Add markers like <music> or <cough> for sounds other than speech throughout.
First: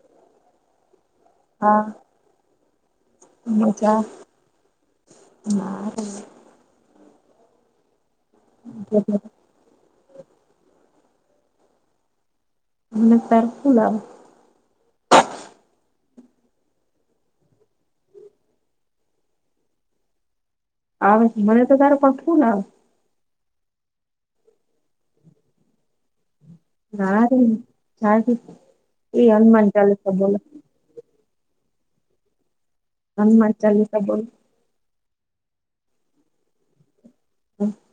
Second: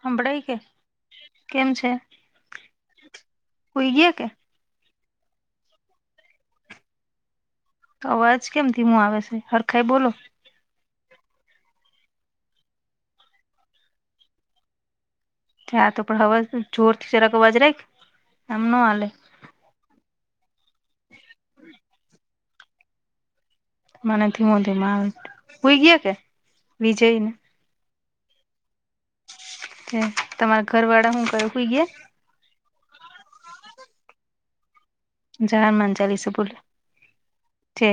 સાંભળાય કે કેમ છે હુઈ હછા ગયા કે હ અવાજ કેમ થીીમું આવે છે હરખાઈ બોલો અને તરફ લ ત તો પણ હવે જોરથી ચરાકવાજરાય એમ ન હલે આવે મને તો તારે પખવું ને આવે મ ધીમ ધીમા હો ગયા કે વિજયને ના ર એ હનુમાન ચાલીસા બોલો તમારા ઘર વાળા હું કુંઈ હમ મ ચાલ તો બોલ જર મંજાલી સ બોલે છે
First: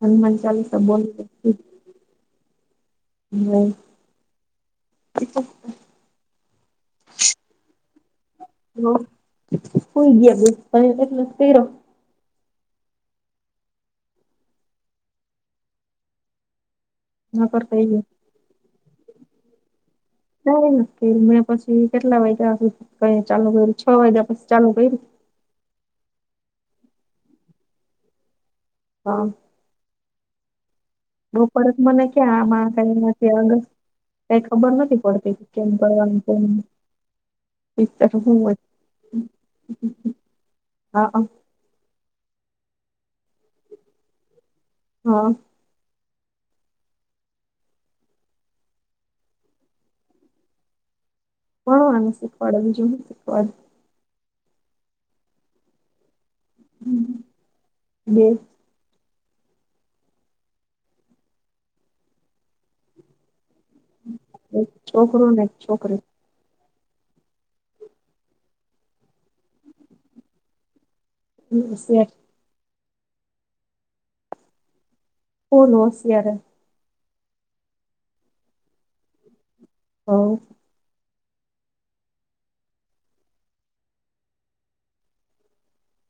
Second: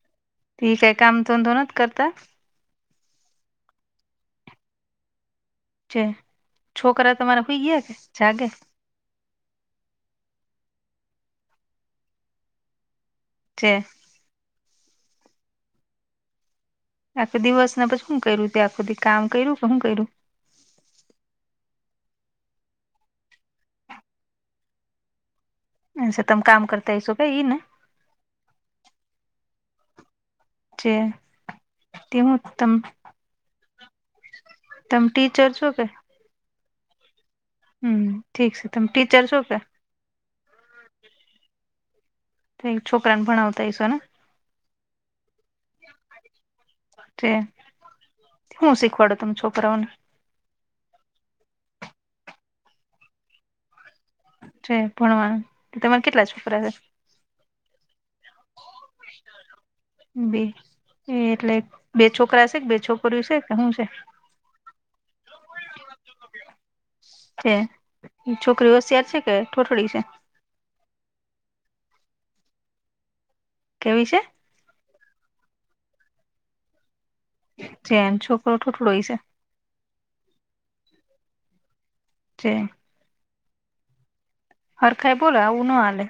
હનુમાન ચાલીસા ઠીક એ બોલો કામ ત દોનત કરતા હ હ છે છોકરા તમારા ખઈ ગયા કે જાગે હ હોઈ ગયા બે પ છે આખો દિવસ ના પછી શું કર્યું ત આખુંધી કામ કર્યું કે શું કર્યું ના કે મેં પછી કેટલા વાગ્યા ક ચાલુ કર છ વાગ્યા પછી ચાલુ કર્યું સ તમ કામ કરતા હ સોભાઈ ઈ ને હા છેે બપરત મને ક્યાં આમાં કઈમાંથીગ કઈ ખબર નથી તમ પડતી ટીચર છો કેમ કરવાનું કે હ હમ ઠીક છે તમે ટીચર છો કે હા તો છોકરાને ભણાવતાઈશ ને હા શું શીખવાડું તમે છોકરાઓને ભણવાનું શીખવાડે બીજું શું શીખવાડ છે ભણવાનું તમારે કેટલા છોકરા છે <inaudible> બે એટલે બે છોકરા છે કે બે છોકરી છે કે શું છે એક છોકરો ને છોકરી છે છોકરી હોશિયાર છે કે ઠોઠળી છે હ સ કેવી છે ઓલો છેયાર જેમ છોકરો થઠોટડોય છે હ છે હરખાાઈ બોલો આવું ના હાલે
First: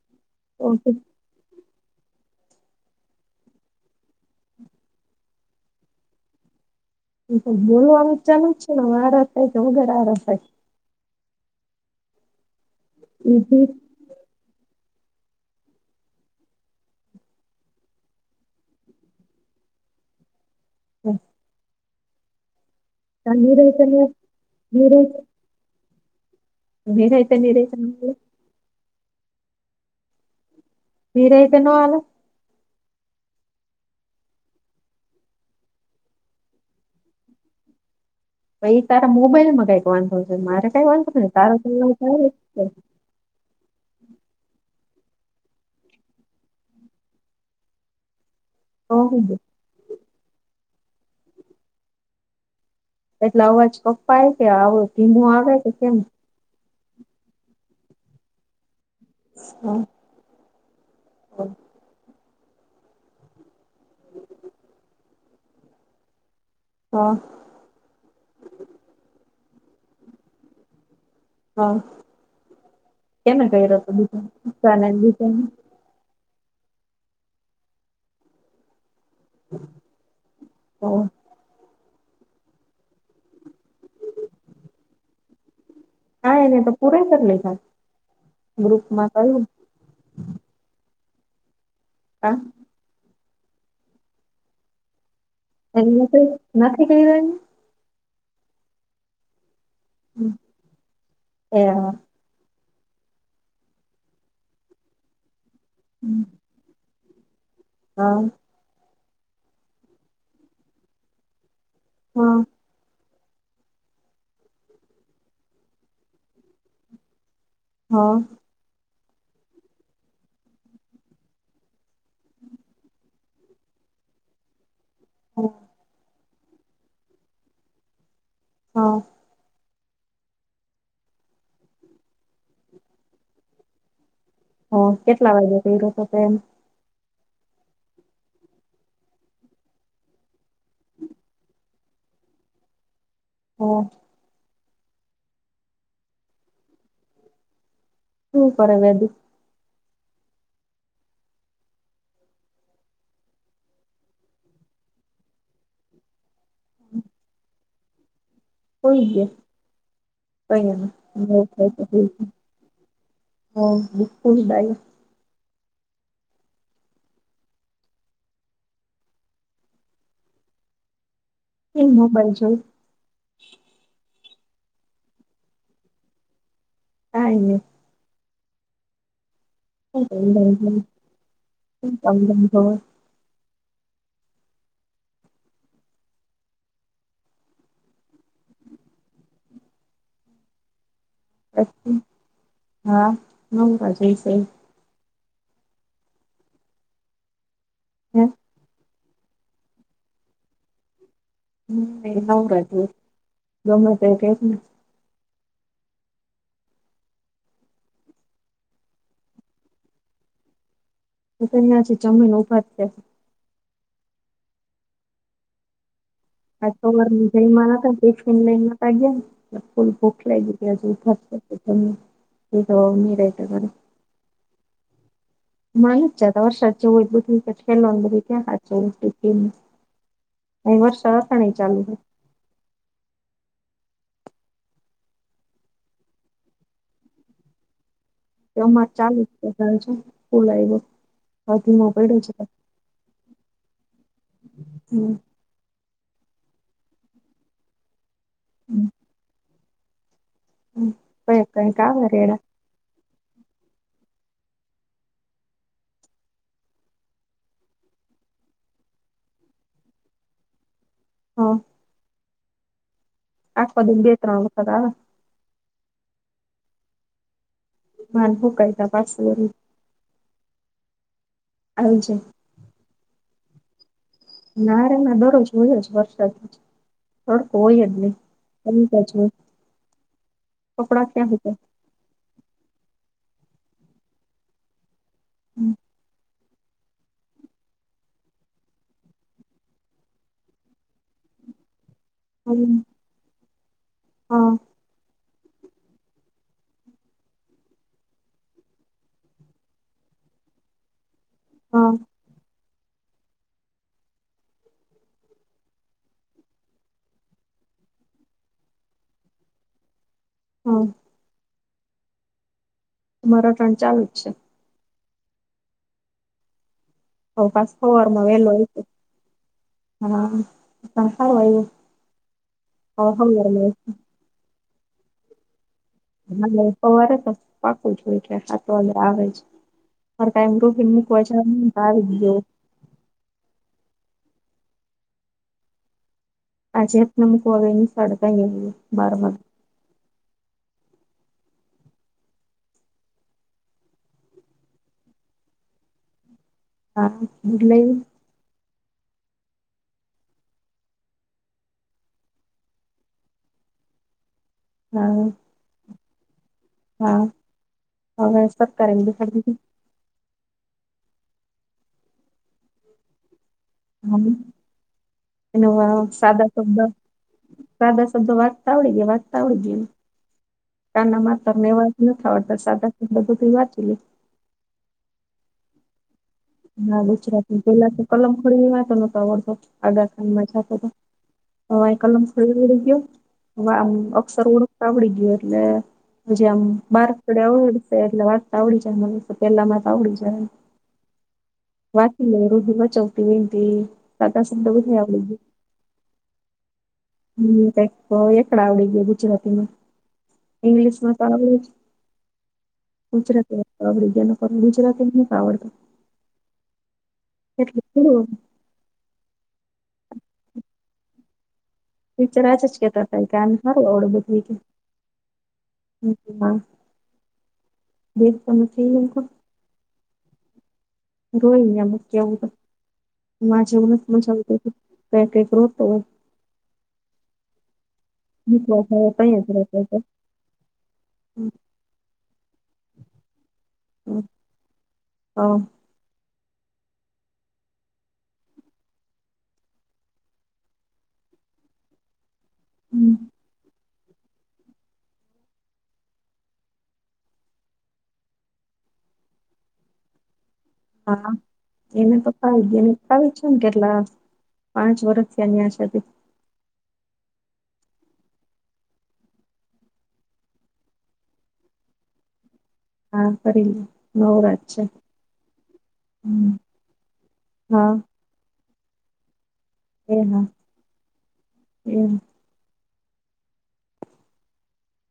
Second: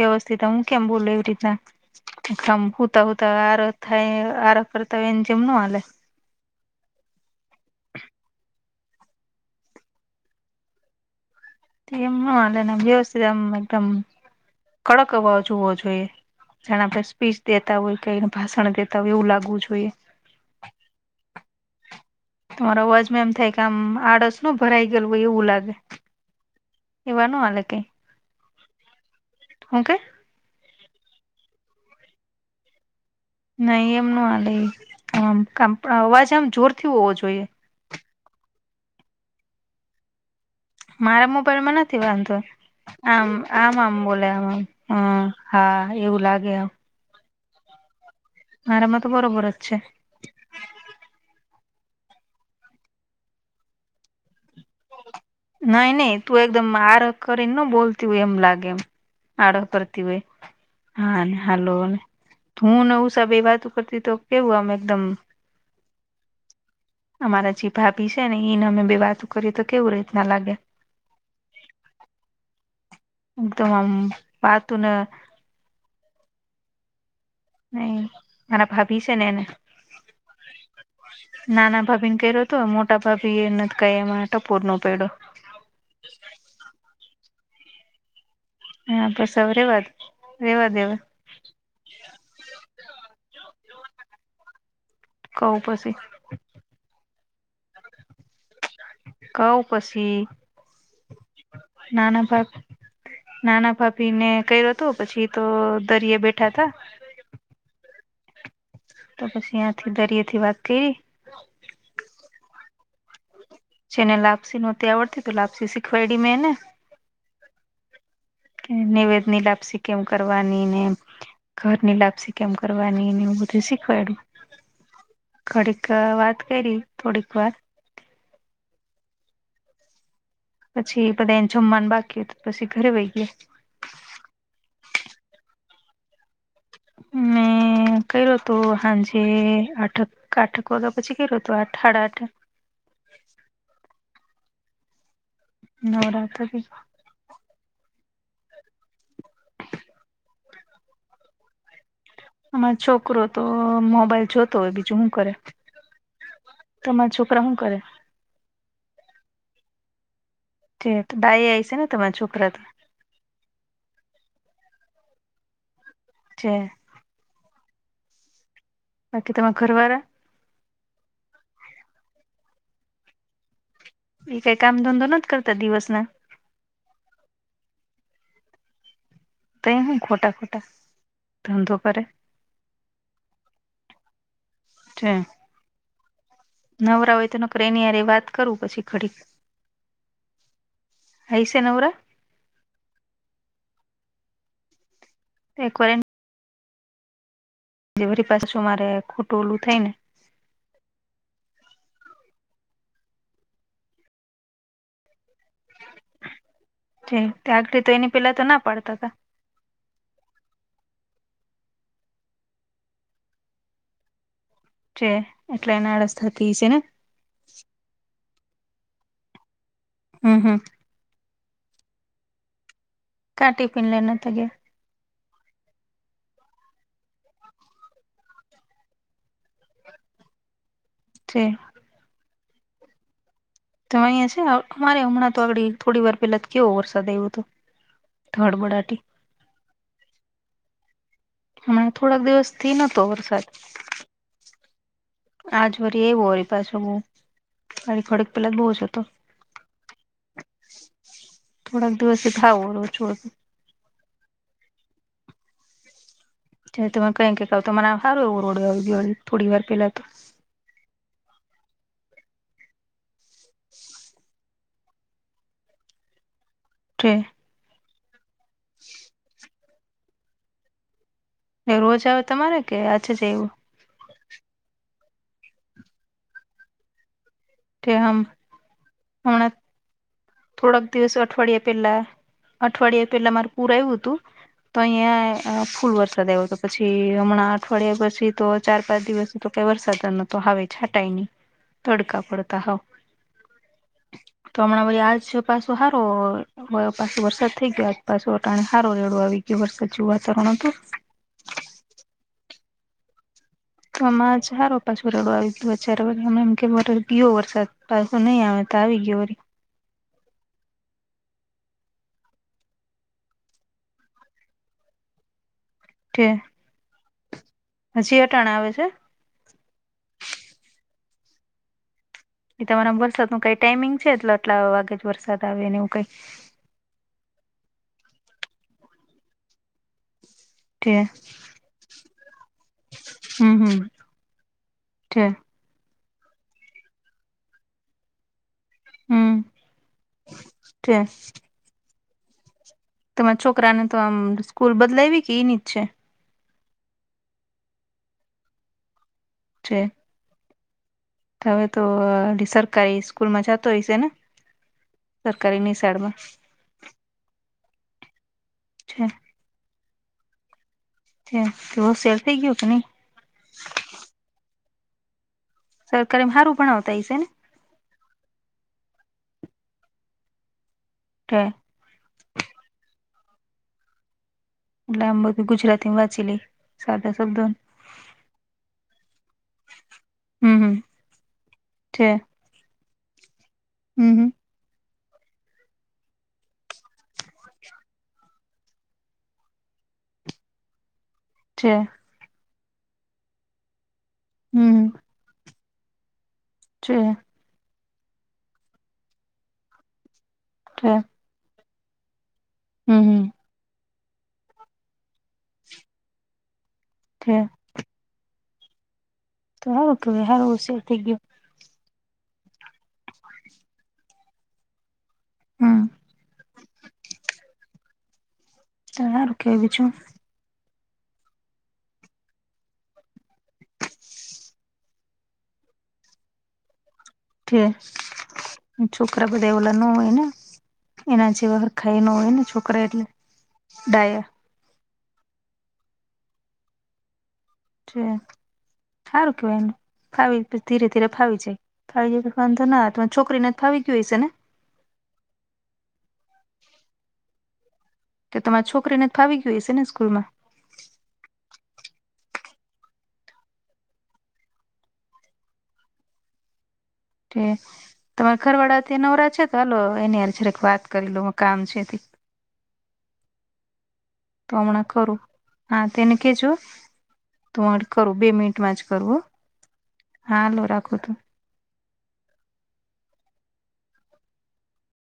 વ્યવસ્થિત હું કેમ તો બોલ એવી રીતના મ હૂતા હતા આરો થાય આરો કરતા હોય એને જેમ ન હાલે બોલવાનું ચાલુ જ છે આરો થાય કે વગર આરો થાય એમ નાને વ્યવસ્થિતમ ઈઝી એકદમ કડક અવાજ હોવો જોઈએ જાણે આપણે સ્પીચ દેતા હોય કે એને ભાષણ દેતા હોય એવું લાગવું જોઈએ હમ તમારો અવાજ માં એમ થાય કે આમ આળસ ન ભરાઈ ગયેલું હોય એવું લાગે નિરાયતે એવાનું હલે ક ન હાલે હું કે વરઈતા નવાલો નહી એમ ન હાલે આમ અવાજ આમ જોરથી હોવો જોઈએ એ તારા મોબાઈલ માં કઈક વાંધો છે મારે કઈ વાંધો મારા ન તારો મોબાઈલમાં નથી વાંધો આમ આમ આમ બોલે આમ આમ હમ હા એવું લાગે આમ મારામાં તો બરોબર જ છે એટલે અવાજ કપ્પાાય કે આવ નઈ નહી તું એકદમ આર કરીને ન બોલતી હોય એમ લાગે એમ આડહ હા કરતી હોય હા હાલો ને. હુંનેવું સાબ એ વાત કરતી તો કેવું આમ એકદમ હા અમારા જે ભાભી છે ને એને અમે બે વાતો કરીએ તો કેવું રીતના લાગે હા કેમે એકદમ ક્યો આમ વાતું હતો નહીં મારા ભાભી છે ને એને તો નાના. ભાભી ને કર્યો હતો મોટા ભાભી એને તો કાંઈ ફોન ના ઉપાડ્યો. હા એને તો પુરાય કર નાઇખા. હા બસ હવે રેવા દે રેવા દેવ હવે. હા. કવ પછી એની માટે નથી કહી રહી. કઉ પછી એ નાના ભાભ નાના ભાભી ને કર્યો હતો પછી તો દરીયે બેઠા હતા. હા. તો પછી ત્યાંથી દરિયેથી વાત કરી. હા. પછી એને લાપસી નહોતી આવડતી તો લાપસી શીખવાયડી મેં એને. હા. નિવેદની લાપસી કેમ કરવાની ને એમ. ઘરની લાપસી કેમ કરવાની ને એવું બધું શીખવાઈડુ. ઘડીક વાત કઈરી થોડીક વાર. હા. પછી બધાએને જમવાનું બાકી હતું પછી ઘરે વહી ગઈ. હ કેટલા વાગે કર્યો હતો તેમ. હમ્મ. હમ્મ કર્યો તો હાંજે આઠક આઠક વાગ્યા પછી કર્યો તો આઠ હાડા આઠ. હમ્મ. નવરાત્રીમાં. શું કરે વેલી? અમારો છોકરો તો મોબાઈલ જોતો હોય બીજું હું કરે. તમારા છોકરા હું કરે? હુઈ જે ડાય આય છે ને તમારા ગ્યા. <unintelligible> છોકરા તો હો દીપુડી બાઈ. છેે. બાકી તમારા ઘરવારા. એ મોબાઈલ જોય. ઈ કઈ કામ ધંધો નથી કરતા દિવસના. કાંઈ ની. તેહ હું ખોટા ખોટા ધંધો કરે. છે. નવરા હોય તો નકર એનીય હારે વાત કરું પછી ઘડીક. હૈસે નવરા પછી. હા નંબર જોઈસે. <unintelligible> તે હે વરી પાસે શું મારે ખોટું ઓલું થાય ને. હમ્મ એ ન કઇરુ ગમે તે કેત ને. ઠીક. કાલથી તો એની પેલા તો ના પાડતા હતા. હું તો ન્યાં થી જમીન ને ઉભા જ થયા. છે એટલે એનારસ આજ સવારમાં જઈમા નતાં ટિફિન લઈને નતા ગ્યાને એટલે ફૂલ ભૂખ હમ હમ લાઈગી. <unintelligible> એ તો ક નિરાંતે કરે ટિફિન લના તેગ મ જદ વર્ષ ઉું કિકટ ખેનું બી્યા હાજ અ વર્ષ સરા જે સણે ચાલુ છે. તો અહીંયા છે અમારે હમણાં તો આગડી થોડી વાર પેલા કેવો વરસાદ આવ્યો હતો. એવું મારે ધડબડાટી ચાલુજ છે. તારે જો કોલ આઈવો. હમણા થોડાક દિવસથી નતો વરસાદ. હમ્મ આજ વરી એવું હોય પાસુ આની થોડીક પેલા બહુ જ ઓછો તો. હમ કોઈકઈ ક વાર એડા ું છુંું તમે કઈ કઈક તો મને સારું એવું રોડ ગળી થોડી વાર પેલા તો હા આાકપ દ બેે ત ન આવકદા પ ભાન હો કઈ ત પાસ રોજ આવી જાય આવે તમારે કે આજે છે એવું નારે એમાં દરરોજ હોય જ વરસાદ હ કોય કે આમ એની એચ હમણાં થોડાક દિવસ અઠવાડિયા પેલા અઠવાડિયા પેલા માર પૂર આવું હતું તો અહિયાં ફૂલ વરસાદ આવ્યો તો પછી હમણાં અઠવાડિયા પછી તો ચાર પાંચ દિવસ તો કઈ વરસાદ ન આવે છાંટાયની તડકા પડતા હમ્મ. હો હા તો હમણાં બરી આજ છે પાછું સારું પાછો વરસાદ થઈ ગયો આજ પાછો વટાણી હારો રેડો આવી ગયો વરસાદ જેવું વાતાવરણ હતું હા તો આમાં ચારો પાછો રડો આવી ગયું અ્યારે અમેમ કે ગીયો વરસાદ પા સુન આવે ત આવીી ગવરી હા મારોથણ ચાલુ જ છે તે તો પા ફરમાં વેલો આવે હોય છે હા પણ સારું આવું એ તમારા વરસાદ નું કઈ ટાઈમિંગ છે એટલે આટલા વાગે જ વરસાદ આવે નેવું કઈ સવારે તો પાકું જોય છે હા તો હ આવે જ કઈ ગ્રુ છે એમની કોચ નાયો હમ હમ છે આજત નમક વગેની સડકા ગ બારબર ટ્રેસ તમારા છોકરાને તો આમ સ્કૂલ બદલાવી કે એની છે હા બટ લ છે હવે તો સરકારી સ્કૂલ માં જતો હોયશે ને હા સરકારી ની સાઈડ માં હા હવે સબ કરેગ છે ફરીથી સેર થઈ ગયો કેની હમ એનોવા સરકારી સાદા સારું સોધા ભણાવતા હશે ને સાદા શબદો વાચતા આવડી ગયા વાંચતા આવડી ગયા કાના છે માતર ને ન ખતર સાા બધું તો વાંચ લે એટલે આમ બધું ગુજરાતી માં વાચી લઈ હા ગુજરાત ની પેલા તો કલમ ખોડી ની વાતો નતો આવડતો આગા ખાંડમાં હમ હમ જતો તો હય છે કલમ ફોડી ઉડી ગયો હમ હમ અક્ષર ઓળખતા આવડી ગયો એટલે જે આમ માર્ક <unintelligible> એટલે વાંચતા આવડી જશે એટલે પેલા મા તો આવડી જહે છે વાકી રોઢી બચાવતી વનતી દાદા હમ શબ્દ હમ બધ આપડ છે હ ક એકળ આવડી ગયા ગુજરાતીમાં છે ઈંગ્લિશમાં ગુજરાતી ગ હમ હમ ન ગુજરાતી ન આવડ છે એટલેું તોારું હારું શર થઈ ગયું પીચરજ જ કેતા ત ગાનડું બધું કે હમ <unintelligible> કે બીજું રોઈ એ ત્યા મૂકી આવું વાહ જેવી નથી મજા આવતી પક રોતો હોય નીકળો ર છોકરા થાય બધા તઈ જ ઓલા ન રોતો હોય ને એના હતો જેવા હરખા પણ ન હોય ને છોકરા એટલે ડાયા હ છે સારું કેવાય ફાવી ધીરે ધીરે ફાવી જાય થાય વાંધો ન આવે પણ છોકરીને તો થાવી જોયશે ને કે તમારી છોકરીને ફાવી ગયુ હશે ને સ્કૂલમાં હા એને પ્પાવ એને પ્પાવ છે ને કેટલા પાંચ વર્ષથી ન્યા છે તી ઠીક તમારે ઘરવાડા તય નવરા છે તો હાલો એની હારે જરીક વાત કરી લવ કામ છે તી હા કરીશ લ્યો તો હમણાં કરું હા તેને કેજો તો હ હા કરું બે મિનટ જ કરું હો હાલ રાખો તો એમ